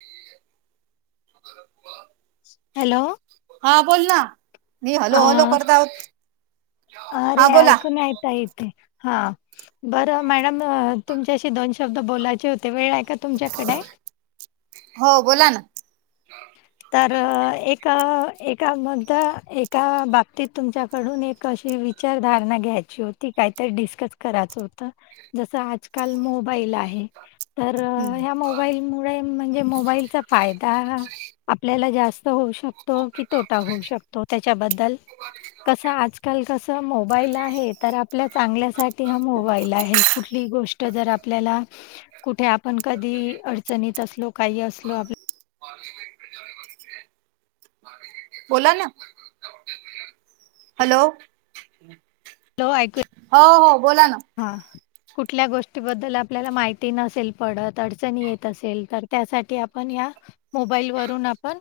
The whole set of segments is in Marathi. मी बर बा हॅलो हा बोल ना मी हलो हलो करता अ रे ऐकू नई येत आता येतय हा बर मॅडम तुमच्याशी दोन शब्द बोलायचे होते वेळ आहे का तुमच्याकडे हो बोला ना तर एका एका मध एका बाबतीत तुमच्याकडून एक अशी विचारधारणा घ्यायची होती काहीतरी डिस्कस कराचं होतं जसं आजकाल मोबाईल आहे तर हम्म ह्या मोबाईल मुळे म्हणजे मोबाईलचा फायदा आपल्याला जास्त होऊ शकतो की तोटा होऊ शकतो त्याच्याबद्दल कस आजकाल कस मोबाईल आहे तर आपल्या चांगल्या साठी हा मोबाईल आहे कुठली गोष्ट जर आपल्याला कुठे आपण कधी अडचणीत असलो काही असलो [unintelligible] [unintelligible] बोला ना हॅलो हॅलो ऐकू येत हो हो बोला ना हा कुठल्या गोष्टीबद्दल आपल्याला माहिती नसेल पडत अडचणी येत असेल तर त्यासाठी आपण या मोबाईल वरून आपण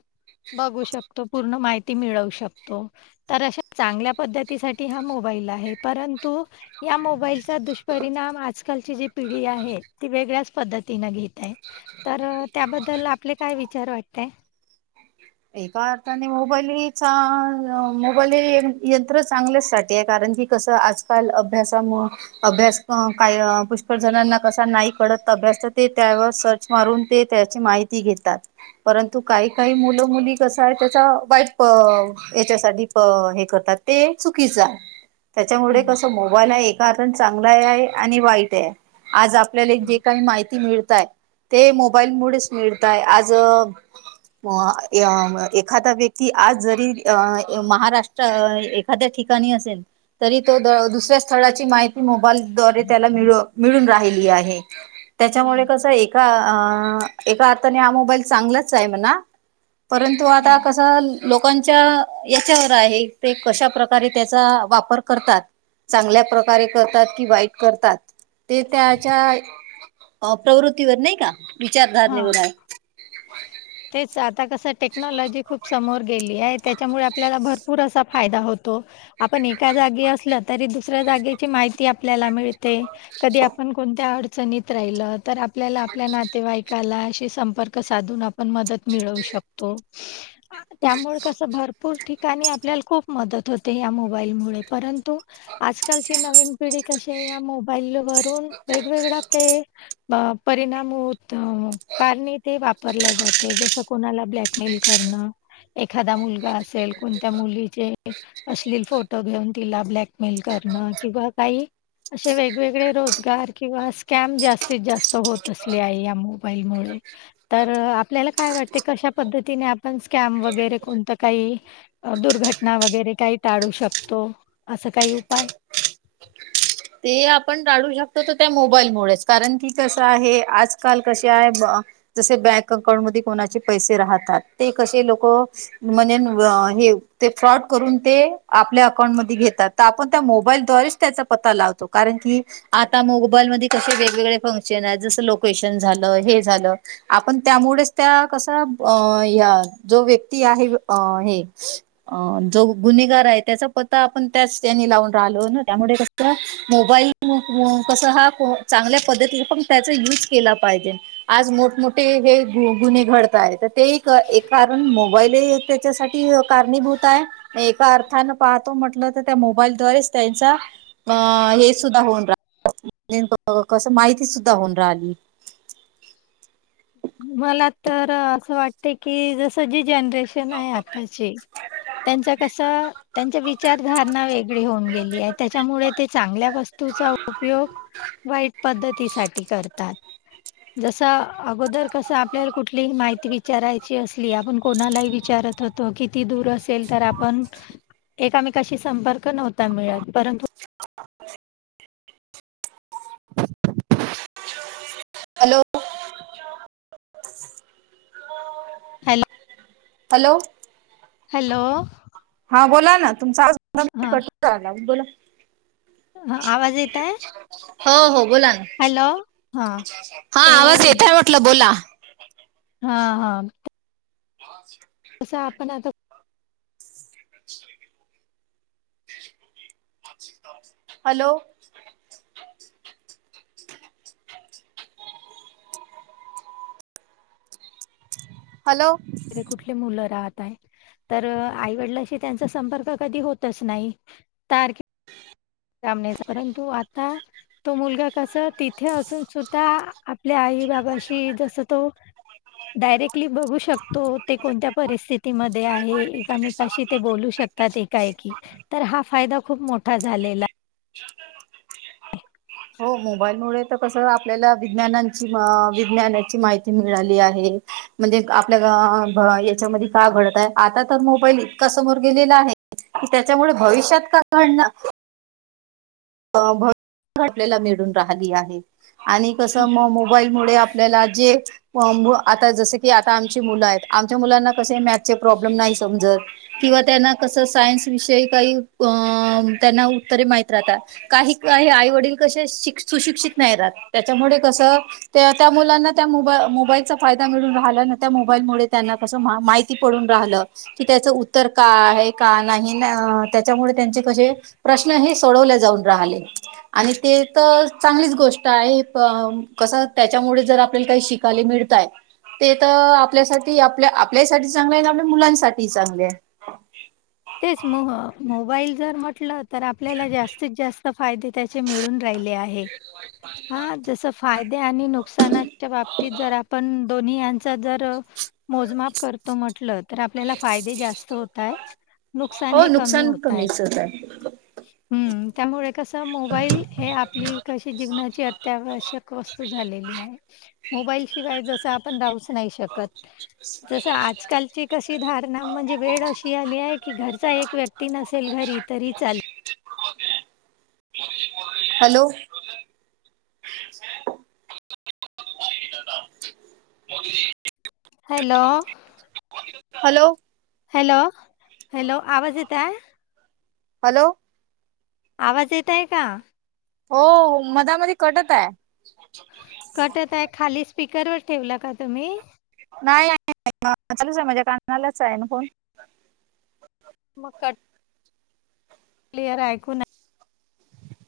बघू शकतो पूर्ण माहिती मिळवू शकतो तर अशा चांगल्या पद्धतीसाठी हा मोबाईल आहे परंतु या मोबाईल चा दुष्परिणाम आजकालची जी पिढी आहे ती वेगळ्याच पद्धतीने घेत आहे तर त्याबद्दल आपले काय विचार वाटतय एका अर्थाने मोबाईलीचा मोबाईल हे यंत्र चांगल्याचसाठी आहे कारण की कसं आजकाल अभ्यासामुळ अभ्यास अ काय पुष्कळ जणांना कसा नाही कळत अभ्यास तर ते त्यावर सर्च मारून ते त्याची माहिती घेतात परंतु काही काही मुल मुली कस आहे त्याचा वाईट ह्याच्यासाठी अ हे करतात ते चुकीचं त्याच्यामुळे हं, कस मोबाईल हा एका अर्थाने चांगलाही आहे आणि वाईटही आहे आज आपल्याले जे हं, काही माहिती मिळताय ते मोबाईल मुळेच मिळताय आज एखादा व्यक्ती आज जरी महाराष्ट्र एखाद्या ठिकाणी असेन तरी तो दुसऱ्या स्थळाची माहिती मोबाईल द्वारे त्याला मिळू मिळून राहिली आहे त्याच्यामुळे हं. कस का एका अर्थाने हा मोबाईल चांगलाच आहे म्हणा परंतु आता हं. कसं लोकांच्या याच्यावर आहे ते कशा प्रकारे त्याचा वापर करतात चांगल्या प्रकारे करतात कि वाईट करतात ते त्याच्या अ प्रवृत्तीवर नाही का हां. विचारधारणीवर आहे तेच आता कसं टेक्नॉलॉजी खूप समोर गेली आहे त्याच्यामुळे आपल्याला भर पूर असा फायदा होतो आपण एका जागी असल तरी दुसऱ्या जागेची माहिती आपल्याला मिळते. कधी आपण कोणत्या अडचणीत राहिल तर आपल्याला आपल्या नातेवाईकाला अशी संपर्क साधून आपण मदत मिळवू शकतो. त्यामुळे कसं भरपूर ठिकाणी आपल्याला खूप मदत होते या मोबाईलमुळे परंतु ह. [unintelligible] आजकालची नवीन पिढी कशी आहे या मोबाईलवरून वेगवेगळ्या अँप ते परिणाम होत कारणे ते वापरल्या जाते. ते जस कोणाला ब्लॅकमेल करणं एखादा मुलगा असेल कोणत्या मुलीचे अश्लील फोटो घेऊन तिला ब्लॅकमेल करणं किंवा काही असे वेगवेगळे रोजगार किंवा स्कॅम जास्तीत जास्त होत असले आहे. मोबाईलमुळे. तर आपल्याला काय वाटते कशा पद्धतीने आपण स्कॅम वगैरे कोणतं काही दुर्घटना वगैरे काही टाळू शकतो असं काही उपाय. ते आपण टाळु शकतो त्या मोबाईलमुळेच. कारण की कसं आहे आजकाल कसे आहे जसे बँक अकाउंट कोणाचे पैसे राहतात ते कसे लोक म्हणेण हे ते फ्रॉड करून ते आपल्या अकाउंटमध्ये घेतात. त आपण त्या मोबाईल द्वारेच त्याचा पत्ता लावतो कारण की आता मोबाइल मध्ये मध्ये कसे वेगवेगळे फंक्शन आहेत जसं लोकेशन झालं हे झालं. आपण त्या कसा अ ह व्यक् [unintelligible] ती आहे हे अ जो गुन्हेगार आहे त्याचा पत्ता आपण त्याच त्यानी लावून राहिलो ना त्यामुळे कस. मोबाईल कसं हा चांगल्या पद्धतीने पण त्याचा यूज केला पाहिजे. आज मोठमोठे हे गुन्हे घडत य आहेत तर ते एक कारण मोबाईल त्याच्यासाठी कारणीभूत आहे. एका अर्थान पाहतो म्हटलं तर मोबाईलद्वारेच त्यांचा अ हे सुद्धा होऊन रा कस माहिती सुद्धा होऊन राहिली. मला तर असं वाटते की जसं जी जनरेशन आहे आताची त्यांचा कस त्यांच्या विचारधारणा वेगळी होऊन गेली आहे त्याच्यामुळे ते चांगल्या वस्तूचा उपयोग वाईट पद्धतीसाठी करतात. जस अगोदर कस आपल्याला कुठली माहिती विचारायची असली आपण कोणालाही विचारत होतो की, ती दूर असेल तर आपण एकमेकाशी संपर्क नव्हता मिळत परंतु [inaudible] [inaudible] हॅलो. हॅलो. Hello hello. हा बोला ना तुमचा आवज हा करला बोला. हा आवाज येतय? हो हो बोला ना. हा हा आवाज तर ज- येतोय म्हंटल बोला. हा हा. [inaudible] तसं आपण आता [unintelligible] हॅलो. [inaudible] हॅलो? [unintelligible] कुठली मुलं राहत आहे? तर आईवडिलांशी त्यांचा संपर्क कधी होतच नाही [unintelligible] [unintelligible] परंतु आता तो मुलगा कसं तिथं असून सुद्धा आपल्या आई बाबांशी जसं तो डायरेक्टली बघू शकतो ते कोणत्या परिस्थितीमध्ये आहे एकमेकाशी ते बोलू शक तात एकाएकी तर हा फायदा खूप मोठा झालेला [inaudible] [inaudible] हो मोबाईलमुळे तर कसं आपल्याला विज्ञानांची म विज्ञानाची माहिती मिळाली आहे. म्हणजे आपल्या [unintelligible] याच्यामध्ये काय घडत आहे आता तर मोबाईल इतका समोर गेलेला आहे. कि त्याच्यामुळे भविष्यात का घडणा [unintelligible] मिळून राहिली आहे. आणि कसं मग मोबाईलमुळे आपल्याला जे [unintelligible] आता जसं की आता आमची मुलं आहेत आमच्या मुलांना कसे मॅथचे प्रॉब्लेम नाही समजत. किंवा त्यांना कसं सायन्स विषयी काही अ त्यांना उत्तरे माहीत राहतात. काही काही आई वडील कसे शिक सुशिक्षित नाही राहत त्याच्यामुळे कसं त्या त्या मुलांना त्या मोबा-मोबाईलचा फायदा मिळून राहिला ना त्या मोबाईलमुळे त्यांना कसं मा-माहिती पडून राहलं. की त्याचं उत्तर का आहे? का नाही? न त्याच्यामुळे त्यांचे कसे प्रश्न हे सोडवले जाऊन राहिले. आणि ते तर चांगलीच गोष्ट आहे [unintelligible] कसं त्याच्यामुळे जर आपल्याला काही शिक ताले मिळतंय. ते तर आपल्यासाठी आपल्या आपल्यासाठीही चांगलं आहे आणि आपल्या मुलांसाठीही चांगले आहे. तेच [unintelligible] मोबाईल घर म्हटलं तर आपल्याला जास्तीत जास त फायदे त्याचे मिळून राहिले आहे, हां जसं फायदे आणि नुकसानाच्या बाबतीत जर आपण दोन्ही यांचा जर र मोजमाप करतो म्हंटल तर आपल्याला फायदे जास्त होत आहे. नुकसान हो हे कमी नुकसान होत आहे. कमीच होत आहे हम्म, त्यामुळे कसं मोबाईल हे आपली कशी जीवनाची अत्यावश्यक वस्तू झालेली आहे. मोबाईलशिवाय जसं आपण राहूच नाही शकत. जसं आजकालची कशी धारणा म्हणजे वेळ अशी आली आहे की घरचा एक व्यक्ती नसेल घरी तरी चाल hello? Hello? Hello? Hello? Hello? आवाज येत आहे? हॅलो? आवाज येत आहे का? हो मधामध्ये कटत आहे. [inaudible] कटत आहे, खाली स्पीकरवर ठेवला का तुम्ही? नाही [unintelligible] माझ्या कानालाच आहे ना फोन. मग कट क्लिअर ऐकू ना-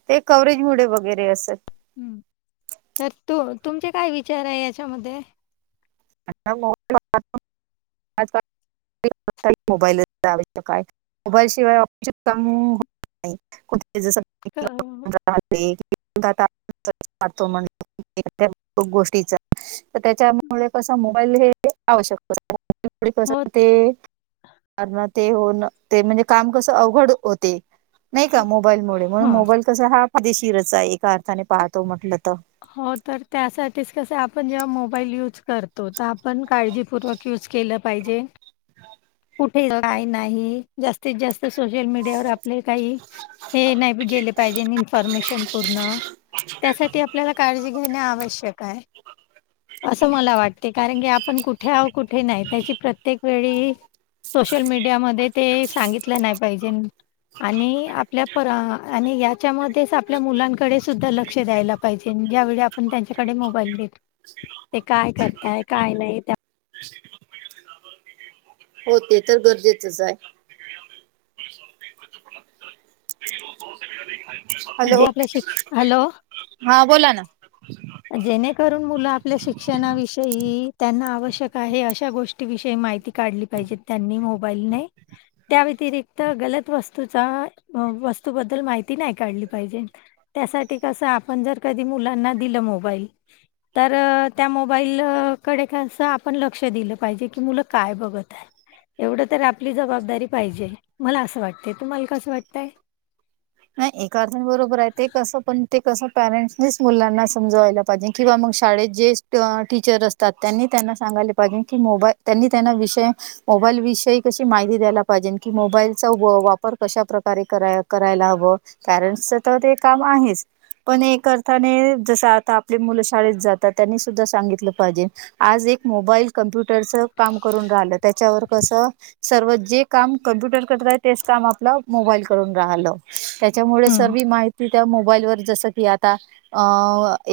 ते कव्हरेज मुळे वगैरे असलं. हम्म, तर तू तुमचे काय विचार आहे यांच्यामध्ये? अचई [inaudible] मोबाईल आहे शिवाय ऑपशम नाही [inaudible] तेज्यासारख क- [unintelligible] राह वात म्हण गोष्टीच [inaudible] तर त्यांच्यामुळे कसं हे मोबाईल हे आवश्यकस हो [unintelligible] अण ते होन ते म्हणजे काम कसं अवघड होते. नाही का मोबाईलमुळे हां म्हणूनमोबाईल तसा हा फायदेशीरच आहे एका अर्थाने पाहतो म्हटलं तर- हो तर त्यासाठीच कस आपण जेव्हा मोबाईल यूज करतो, तर आपण काळजीपूर्वक- यूज केलं पाहिजे. कुठे काय नाही. जास्तीत जास्त सोशल मीडियावर आपले काही- हे नाही गेले पाहिजे इन्फॉर्मेशन पूर्ण. त्यासाठी आपल्याला काळजी घेणे आवश्यक आहे. असं मला वाटते कारण की आपण कुठे आह कुठे नाही त्याची प्रत्येक वेळी- सोशल मीडियामध्ये ते सांगितलं नाही पाहिजे, आणि आपल्या- प आणि यांच्यामध्यें आपल्या मुलांकडे सुद्धा लक्ष द्यायला पाहिजे ज्यावेळी- आपण त्यांच्याकडे मोबाईल देतो, ते काय करताय काय नाही. हो ते तर गरजेचच आहे. हॅलो! जे आपल्या शिक्ष हॅलो हा बोला ना? जेणेकरून मुलं आपल्या शिक्षणाविषयी त्यांना आवश्यक आहे अशा गोष्टी- विषयी माहिती काढली पाहिजे त्यांनी मोबाईल ने- त्या व्यतिरिक्त गलत वस्तूचा वस्तूबद्दल माहिती नाही काढली पाहिजे. त्यासाठी कसं आपण जर कधी मुलांना दिलं मोबाईल, तर त्या मोबाईलकडे कसं आपण लक्ष दिलं पाहिजे की, मुलं काय बघत आहे. एवढं तर आपली जबाबदारी पाहिजे, मला असं वाटते तुम्हाला कसं वाटतंय. ह एका अर्था बरोबर आहे, ते कसं पण ते कसं पॅरेंट्सनीच मुलांना समजवायला पाहिजे. किंवा मग शाळेत जे टीचर असतात, त्यांनी त्यांना सांगायले पाहिजे की मोबाईल त्यांनी त्यांना विषय- मोबाईल विषयी कशी माहिती द्यायला पाहिजे की, मोबाईलचा वापर कशा प्रकारे करा करायला हवा. पेरेंट्च तर ते काम आहेच. पण एक अर्थाने जस आता आपली मुलं शाळेत जातात. त्यांनी सुद्धा सांगितलं पाहिजे. आज एक मोबाईल कॉम्प्युटरचा काम करून राहिलं त्याच्यावर कसं- सर्व जे काम कम्प्युटर करत तेच काम आपलं मोबाईल करून राहत. ह्याच्यामुळे हं, सरवी माहिती त्या मोबाईलवर जस की आता- अ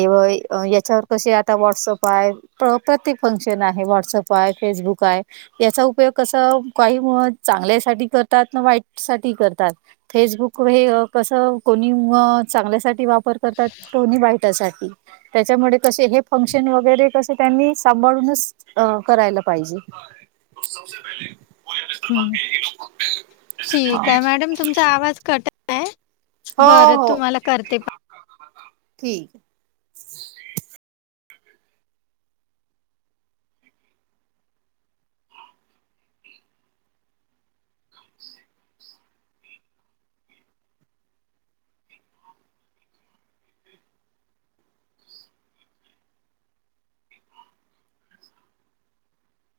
एव यांच्यावर कसे आता व्हॉट्सअप आहे. प्रापर ते फंक्शन आहे व्हॉट्सअप आहे फेसबुक आहे. याचा उपयोग कस काही चांगल्या साठी करतात ना वाईट साठी करतात. फेसबुक हे कसं कोणी चांगल्यासाठी वापर करतात कोणी वाईटासाठी. त्यांच्यामुळे कसे हे फंक्शन वगैरे कसे त्यांनी सांभाळूनच- अं करायला पाहिजे. हम् ठीक आहे. मॅडम तुमचा आवाज कट- हो हो करते ठीक